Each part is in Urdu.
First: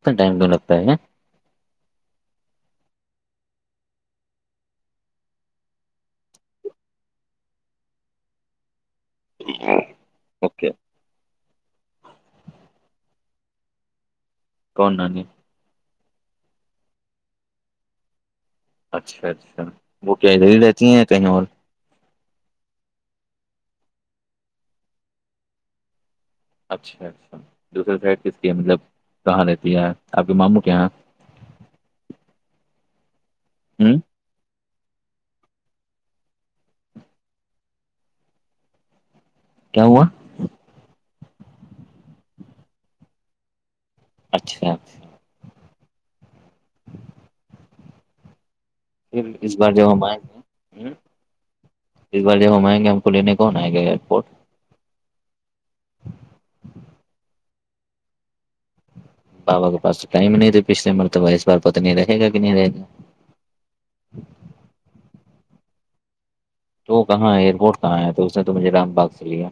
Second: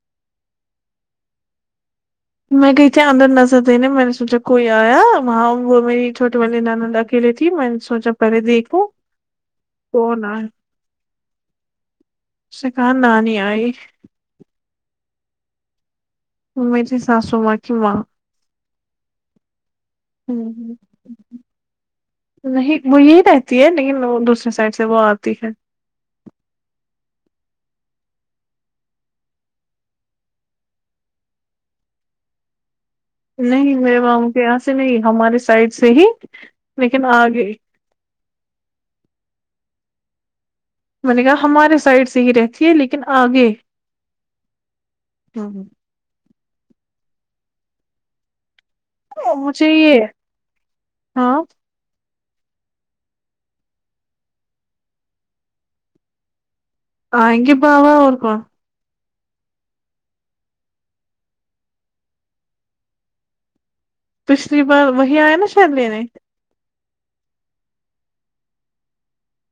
کتناٹائم دوں لگتا ہے میں کہئی تھی اندر نظر دنے میں نے سوچا کوئی آیا وہاں وہ میری چھوٹی والی نانا ڈ کھیلی تھی میں نے سوچا پہلے دیکھوں ج [unintelligible] [inaudible] کونا سکان نانی آئی کوناانی میری ساسو ماں کی ماں اچھا اچھا وہ کیا رہ ہی رہتی ہیں یا کہیں اور نہیں وہ یہی رہتی ہے لیکن وہ دوسرے سائڈ سے وہ آتی ہے اچھا اچھا دوسرے سائڈ کس کی ہے مطلب کہاں رہتی ہے آپ کے ماموں کے یہاں نہیں ہ میرے ماموں کے یہاں سے نہیں ہمارے سائڈ سے ہی لیکن آگے کیا ہوا میں نے کہا ہمارے سائڈ سے ہی رہتی ہے لیکن آگے اچھا ہاں ہ پھر اس مجھے بار جوب یہ ہم آئے گے ہ ہاں اس بارب ہم آئیں گے ہم کو لینے کون آئے گا ایئرپورٹ آگے بابہ اورک بابا کے پا تو ٹائم نہیں تھے پچھل مرتبہ اس بار پت نہیں رہے گا کہ نہیں رہے گا پچھلی بار وہی آیا نا شاید لینے تو کہاں ایئرپورٹ کہاں ہے تو اس نے تو مجھے رام باغ سے لیا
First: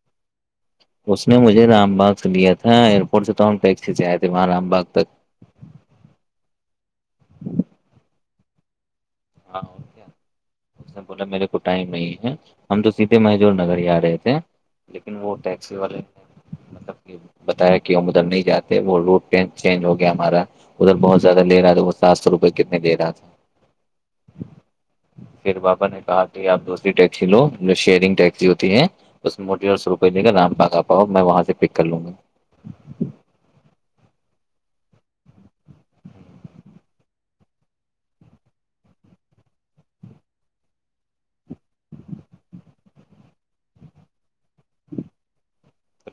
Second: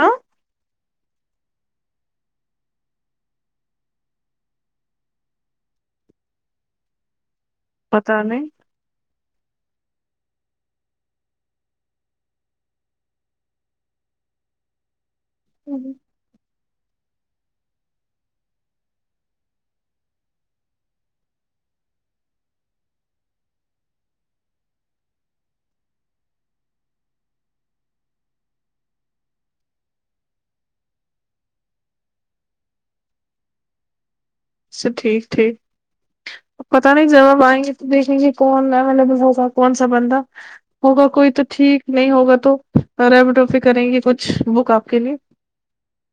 ہ اس نے مجھے رام باغ سے لیا تھا ایئرپورٹ سے تو ہم ٹیکسی سے آئے تھے وہاں رام باغ تک پتا نہیں ہاں کیا اس نے بولا میرے کو ٹائم نہیں ہے ہم تو سیدھے مہجور نگر ہی آ رہے تھے لیکن وہ ٹیکسی نہیں والے ہیں ب بتایا کہ ہم ادھر نہیں جاتے وہ روٹ چینج ہو گیا ہمارا ادھر بہت زیادہ ل رہا تھا وہ سات سو روپئے کتنے لے رہا تھا پھر بپا نے کہا کہ آپ دوسری ٹیکسی لو جو شیئرنگ ٹیکسی ہوتی ہے اس مو روپے کےام پ آ پاؤ میں وہاں سے پک کر لوں گا سچ ٹھیک ٹھیک پت نہیں جب اب آئیں گے تو دیکھیں گے کون اویلیبل ہوگا کون سا بندہ ہوگا کوئی تو ٹھیک نہیں ہوگا تو ریمٹوپی کریں گے کچھ بک آپ کے لیے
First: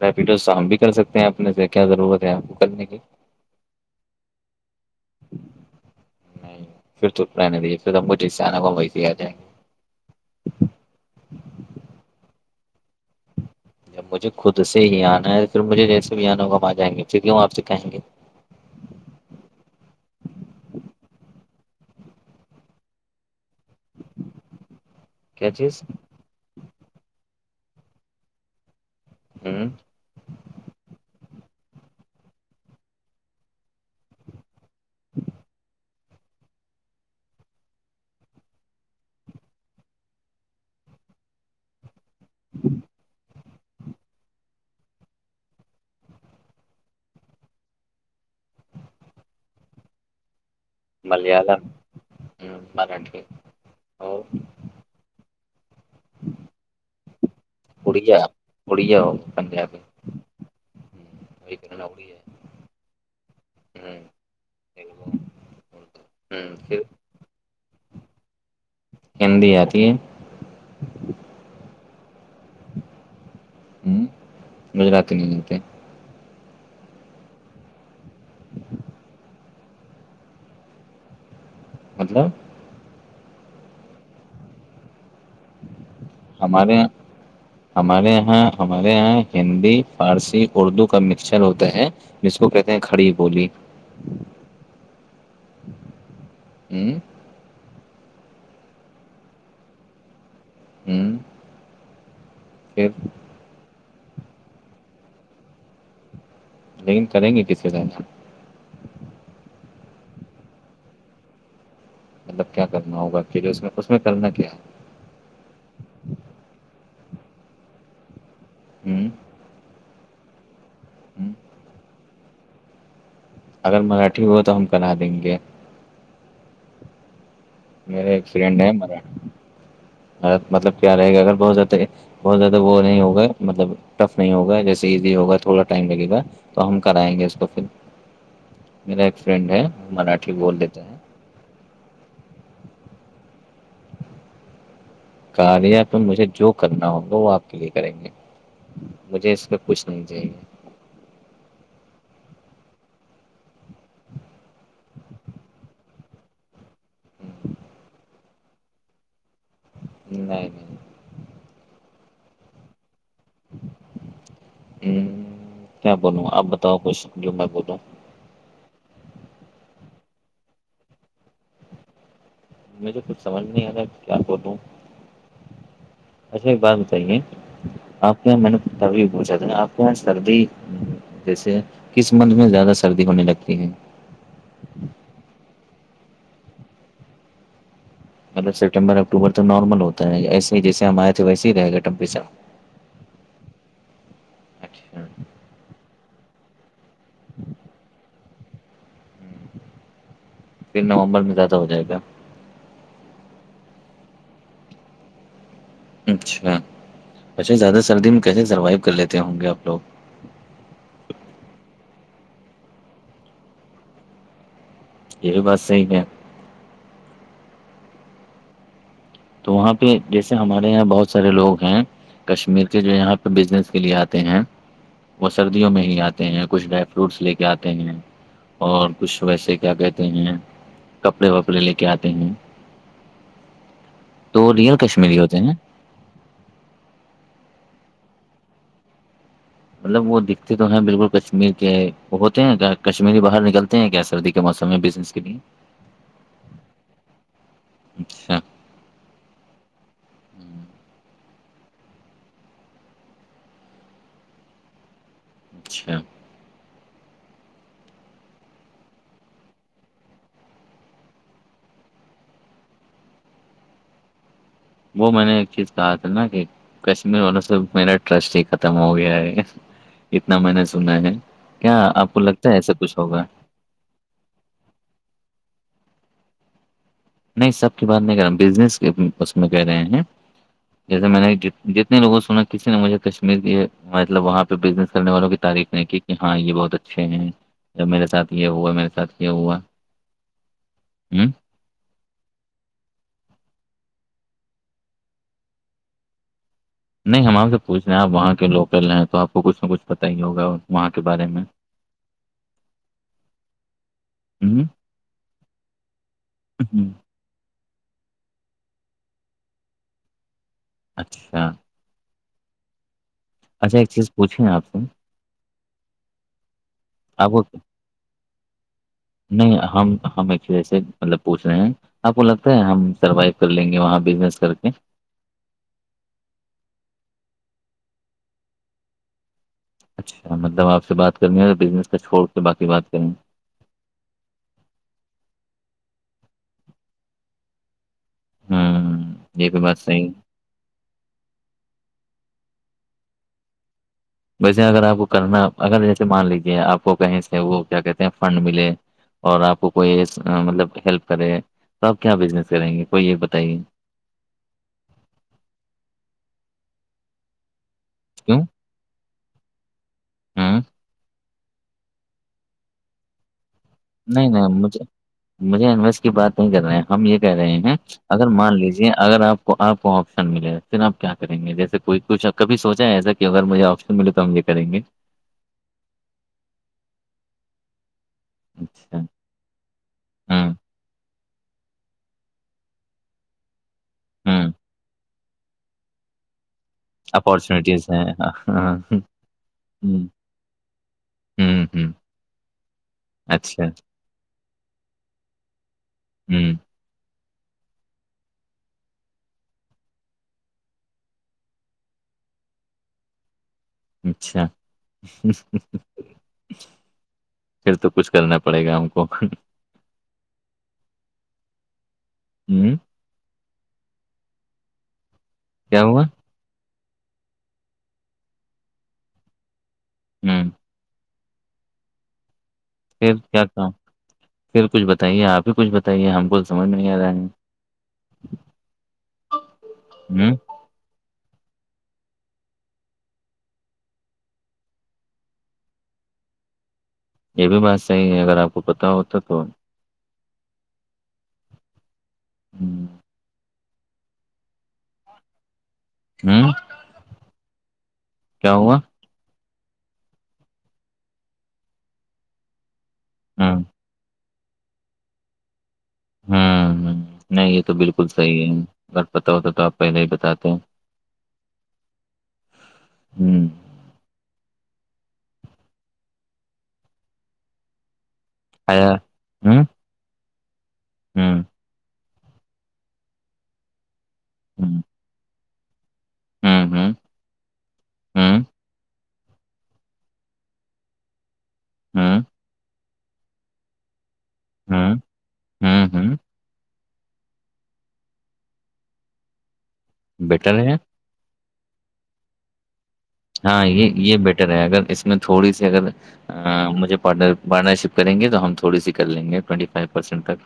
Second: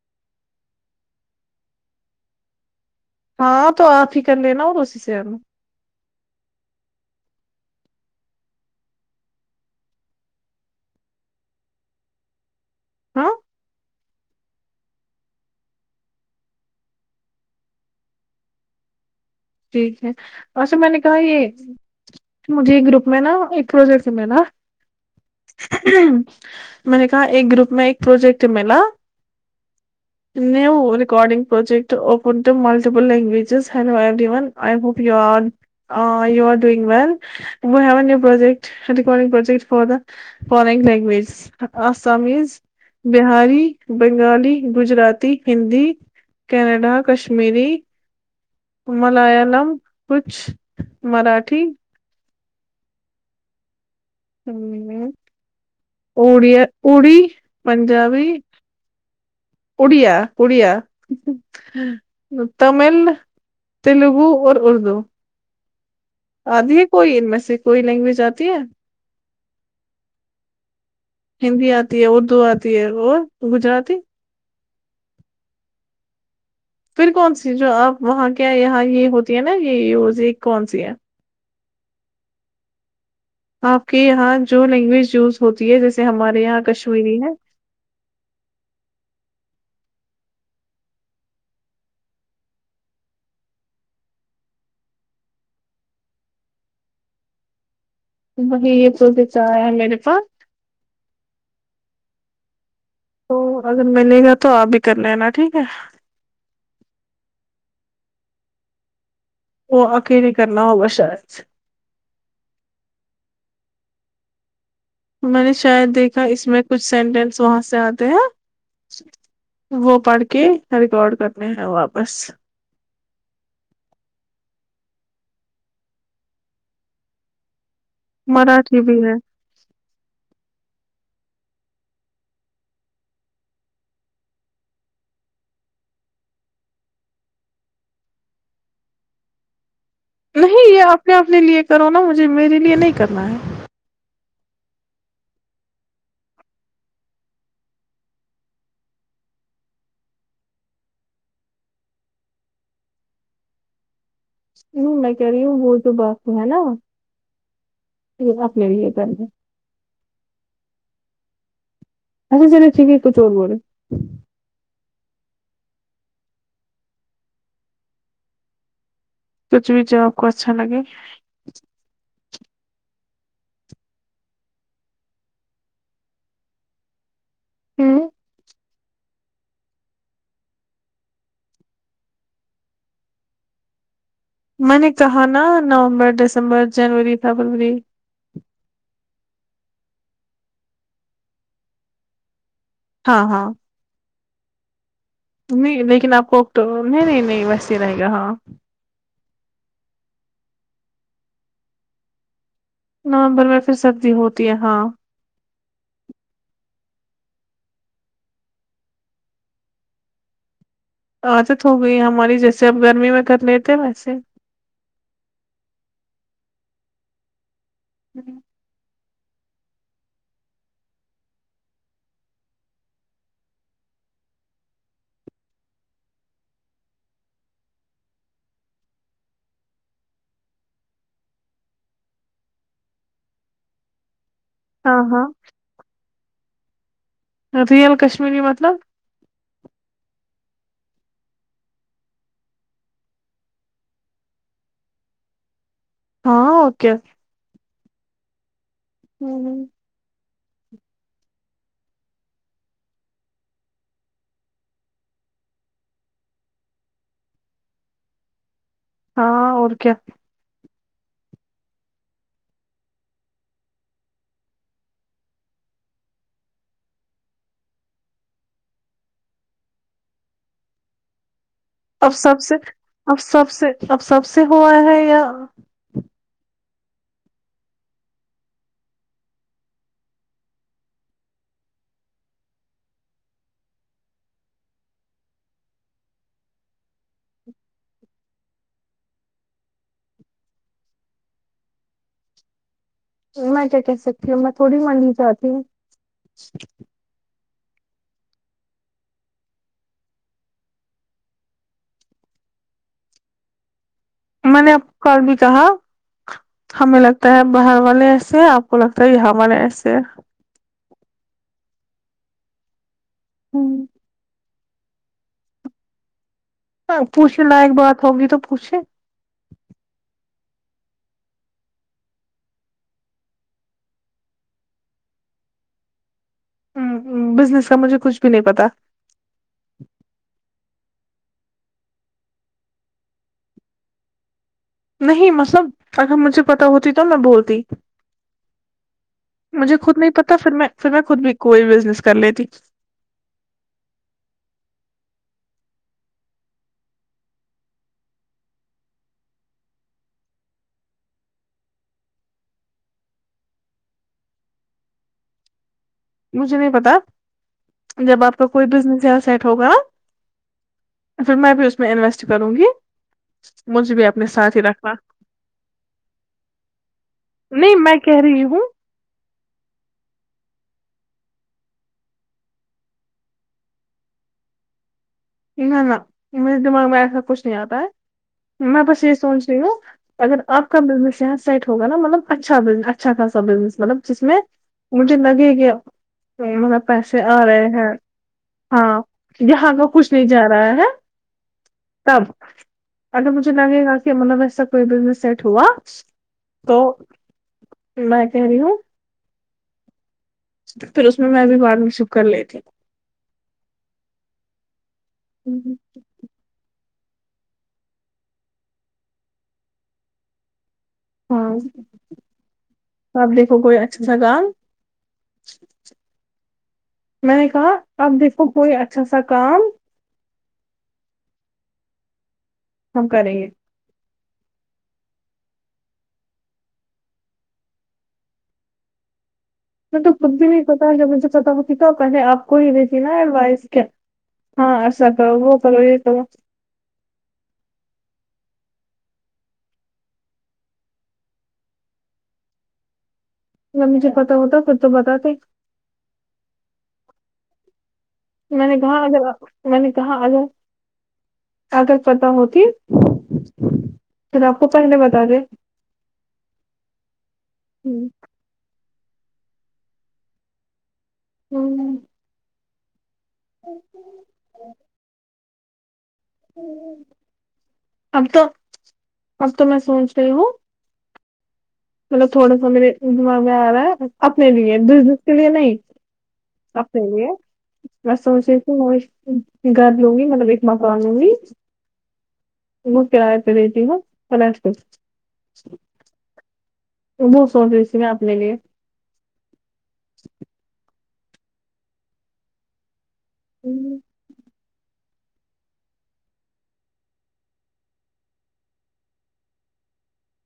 ریپیڈو شام بھی کر سکتے ہیں اپنے سے کیا ضرورت ہے آپ کو کرنے کی ہاں تو آ فکن لینا ہو تو اسسی سے نہیں پھر تو رہنے دیے پھر اب مجھے سے آنے کو ہم ویسے آ جائ گے ہاں جب مجھے خود سے ہی آنا ہے پھر مجھے جیسے آنا ہوگا ہم آ جائیں گے پھر کی وہ آپ سے کہیں گے ٹھیک ہے اور س م نے کہا یہ مجھے ایک گروپ میں نا ایک پروجیکٹس میں نا کیا چیز میں نے کہا ایک گروپ میں ایک پروجیکٹ ملا ہوں new recording project open to multiple لینگویجزڈی ون ا کوو پواد یو ڈگ ویووجٹ ف دا فارن لینگویجز آسامیز بہاری بنگالی گجرات ہندی کینیڈا کشمیری مللم کچھ ملیالم ہ مراٹی اور ہ اڑیا اڑی اڑیا اڑیا پنجاب اڑیا اڑیا اڑیا تمل ہے، ہوں تیلگو اور اردو تیلگو اردو ہوں آدھی پھر ہے کوئی ان میں سےھ کوئی لینگویج آتی ہے گندی آتی ہے ہندی آتی ہے اردو آتی ہے اور گجراتی ہوں گجرات نہیں نتے پھر کون سی جو آپ وہاں کیا یہاں یہ ہوتی ہے نا یہ یز کون سی ہے مطلب آپ کے یہاں جو لینگویج یوز ہوتی ہے جیسے ہمارے یہاں کشمیری ہے ہمارے یہاں ہمارے یہاں ہندی فارسی اردو کا مکسچر ہوتا ہے مس کو کہتے ہیں کھڑی بولی ہوں وہی یہ تو بھی چ آ ہے میرے پاس ہوں پھر تو اگر ملے گا تو آپ بھی کر لینا ٹھیک ہے لیکن کریں گے کسسی طائ سے وہ اکے کرنا ہوگا شاید مطلب کیا کرنا ہوگا کےے اس میں اس میں کرنا کیا ہے میں نے شاید دیکھا اس میں کچھ سینٹینس وہاں سے آتے ہیں ہوں وہ پڑھ کے ریکارڈ ہوں کرنے ہیں واپس اگر مراٹھی ہو تو ہم کرا دیں گے میرا ایک فرینڈ ہے مراٹھی مر بھی مر مطلب کیا رہے گا اگر بہت زیادہ بہت زیادہ وہ نہیں ہوگا مطلب ٹف نہیں ہوگا جیسے ایزی ہوگا تھوڑا ٹائم لگے گا تو ہم کرائیں گے اس کو پھر میرا ایک فرینڈ ہے مراٹھی بول نہیں دیتا یہ ہے اپنے اپنے لیے کرو نا مجھے میرے لیے نہیں کرنا ہے کار یا تو مجھے جو کرنا ہوگا وہ آپ کے لیے کریں گے مجھے اس میں کچھ نہیں چاہیے ہوں میں کہہ رہی ہوں وہ تو باقی ہے نا تو اپنے لی یہ کرنا نہیں نہیں ہ سے نے چھیی ایک چور بولے ہ کیا بول آپ بتاؤو کوئی سک جو میں بول کچھ بھی جو آپ کو اچھا لگے مجھے کچھ سمجھ نہیں آیاا ہے کیا کر دوں اچھا ایک بات بتائیے آپ کےاں میں نے ت پوچھا تھا آپ کیا سردی جیسے کس مند میں زیادہ سردی ہونے لگتی ہے میں نے کہا نا نومبر دسمبر جنوری فبروری مطلب سپٹمبر اکٹوبر تو نارمل ہوتا ہے ایسے ہی جیسے ہم آئے تھے ویس ہی رہے گ ٹمپیسر ہاں ہاں اچ ہ نہیں لیکن آپ کو تو نہیں نہیں نہیں ویسے ہی رہے گا ہاں پھر نومبر میں زیادہ ہو جائے گا نومبر میں پھر سردی ہوتی ہے ہاں اچھا اچھا زیادہ سردی میں کیسے سروائو کر لیتے ہوں گے آپ لوگ عادت ہو گئی ہماری جیسے آپ گرمی میں کر لیتے ویسے یہ بھی بات سی ہے جوں تو وہاں پہ جیسے ہمارے یہاں بہت سارے لوگ ہیں کشمیر کے جو یہاں پہ بزنس کے لیے آتے ہیں وہ سردیوں میں ہی آتے ہیں کچھ ڈرائی فروٹس لے کے آتے ہیں اور کچھ ویسے کیا کہتے ہیں کپڑے وپڑے لے کے آتے ہیں تو وہ ریئل ہاں کشمیری ہاں ہوتے ہیں نا ریئل کشمیری مطلب مطلب وہ دکھتے تو ہیں بالکل کشمیر کے ہوتے ہیں کشمیری باہر نکلتے ہیں کیا سر د موسم ہے بزنس کے لیے ہاں اوکےکے اچھا ہوں اچھا ہاں اور کیا وہ میں نے ایک چیز کہا تھا نا کہ کشمیر والوں سے میرا ٹرسٹ ہی ختم ہو گیا ہے اتنا میں نے سنا ہے کیا اب آپ کو سب لگتا سے ہے ایسا کچھ اب ہوگا سب سے اب سب سے ہوا ہے یا نہیں سب کی بات نہیں کر رہا بزنس اس میں کہہ رہے ہیں جیسے میں نے جتنے لوگوں سنا کسی نے مجھے کشمیر کی مطلب وہاں پہ بزنس کرنے والوں کی تعف نہیں کی کہ ہاں یہ بہت اچھے ہیں جب میرے ساتھ یہ ہوا میرے ساتھ یہ ہوا میں کیا کہ سکتی ہوں میں تھوڑی منڈنی جاتتی ہوں نہیں ہم آپ سے پوچھ رہے ہیں آپ وہاں کے لوکل ہیں تو آپ کو کچھ نہ کچھ پتاہ ہی ہوگا وہاں کے بارے میں [inaudible] میں ہوں نے آپ ک بھی کہا ہوں ہمیں لگ ہے باہر والے ایسے آپ کو لگتا ہے یہاں والے ایسے اچھا اچھا ایک چیز پوچھے ہیں آپ سے آپ کو پوچھنے لائق بات ہوگی تو پوچھ نہیں ہم ہم ایکچولیسے مطلب پوچھ رہے ہیں آپ کو لگتا ہے ہم سروائو کر لیں گے وہاں بزنس کر کے بزنس کا مجھے کچھ بھی نہیں پتا اچھا مطلب آپ سے بات کرنی ہے یا بزنس کا چھوڑ کے باقی بات کر رہنی ہے نہیں مطلب اگر مجھے پتا ہوتی تو میں بولتی ہوں یہ بھی مجھے بات خود صحیح نہیں ہے۔ پتا پھر میں پھر میں خود بھی کوئی بزنس کر لیتی ویسے اگر آپ کو کرنا اگر جیسے مان لیجیے آپ کو کہیں سے وہ کیا کہتے ہیں فنڈ ملے اور آپ کو کوئی مطلب ہیلپ کرے تو آپ کیا بزنس کریں گے کوئی یہ بتائیے مجھے نہیں پتا جب آپ کیوں کا کوئی بزنس سیٹ ہوگا ہوں پھر میں بھی ا اس میں انویسٹ کروں گی مجھے اپنے نہیں نہیں ساتھ ہی مجھے رکھنا مجھے انویس کی بات نہیں کر رہے ہیں ہم یہ کہہ رہے ہیں نہیں میں کہہ اگر رہی مان ہوں لیجے اگر آپ آپ کو آپشن ملے پھر آپ کیا کر گے جیسے کوئی کچھ کبھی سوچا ہے ایسا کہ اگر مجھے آپشن س ملے تو ہم یہ کریں گے نہ نہ مے دماغ میں ایسا کچھ نہیں آتا ہے میں اچھا بس یہ سونچ رہ ہوں اگر ہوں آپ کا بزس یہاں سیٹ ہوا نا مطلب اچھا ب اچھا خاصا بزنس مطلب جس میں ہوں مجھے لگے گیا مطلب پیسے آ رہے ہیں ہاں یہاں کا کچھ نہیں جا رہا ہے ہوں ہوں تب اگر مجھے اچھا لگے گا کہ مطلب ایسا کوئی بزنس سیٹ ہوا ہوں تو میں کہہ رہی ہوں پھر اس میں بھی بارم شپ کر لی تھی [inaudible] اچھا [inaudible] ہوں پھر تو کچھ کرنا پڑے گا ہم کو ہاں ہوں آپ دیکھو کوئی اچھا سگال [inaudible] کیا ہوا میں نے کہا اب دیکھو کوئی اچھا سا کام ہوں [inaudible] ہم پھر کریں کیا گے کہوں پھر کچھ بتائیے آپ ہی کچھ بتائیے ہم کو سمجھ میں نہیں آ رہے ہیں [inaudible] میں تو خود ہوں بھی نہیں پتا جب مجھے پت ہوتی تو پہلے آپ کو ہی نہیںتی نا ایڈوائز کیا ہاں اا تو وہ کرو یہ تو وہ [unintelligible] یہ بھی بات صحیح ہے اگر آپ کو پتہ ہوتا تو ہوں مجھے پتتا ہوتا پھر تو بتات ہوں کیا میں ہوا نے کہاں اگر میں نے کہاں اگر اگر پتہ ہوتی [inaudible] ہوں چھر آپ کو پہل بتا دے [unintelligible] ہ ہ نہیں یہ تو بالکل صحیح ہے اگر پت ہوتا تو آپ پہلے ہی بتاتے ہیں ہوں ہوں اب تو آ [inaudible] اب تو میں سوچ رہی ہوں ہاں مطلب تھوڑا سا میرے دماغ میں آ رہا ہے اپنے لیے ہوں بزنس کے لیے نہیں ہوں [inaudible] ہوں سب لی ہے میںس ہوں سوچ رہی ت [inaudible] گھر لوں گی مطلب ایک ماق لوں گی [unintelligible] ہاں وہ کراائے پہ دیتی نا پس ہوں رو [inaudible] ہوں ہوں وہ سوچ رہی تھی میں اپنے لیے بیٹن [inaudible] ہاں یہ یہ بیٹر ہے اگر اس میں تھوڑی سی اگر مجھ پارٹنر شپ کریں گے تو ہم تھوڑی سی کر لیں گے ٹ فوسینٹ تک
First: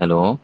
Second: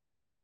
ہیلو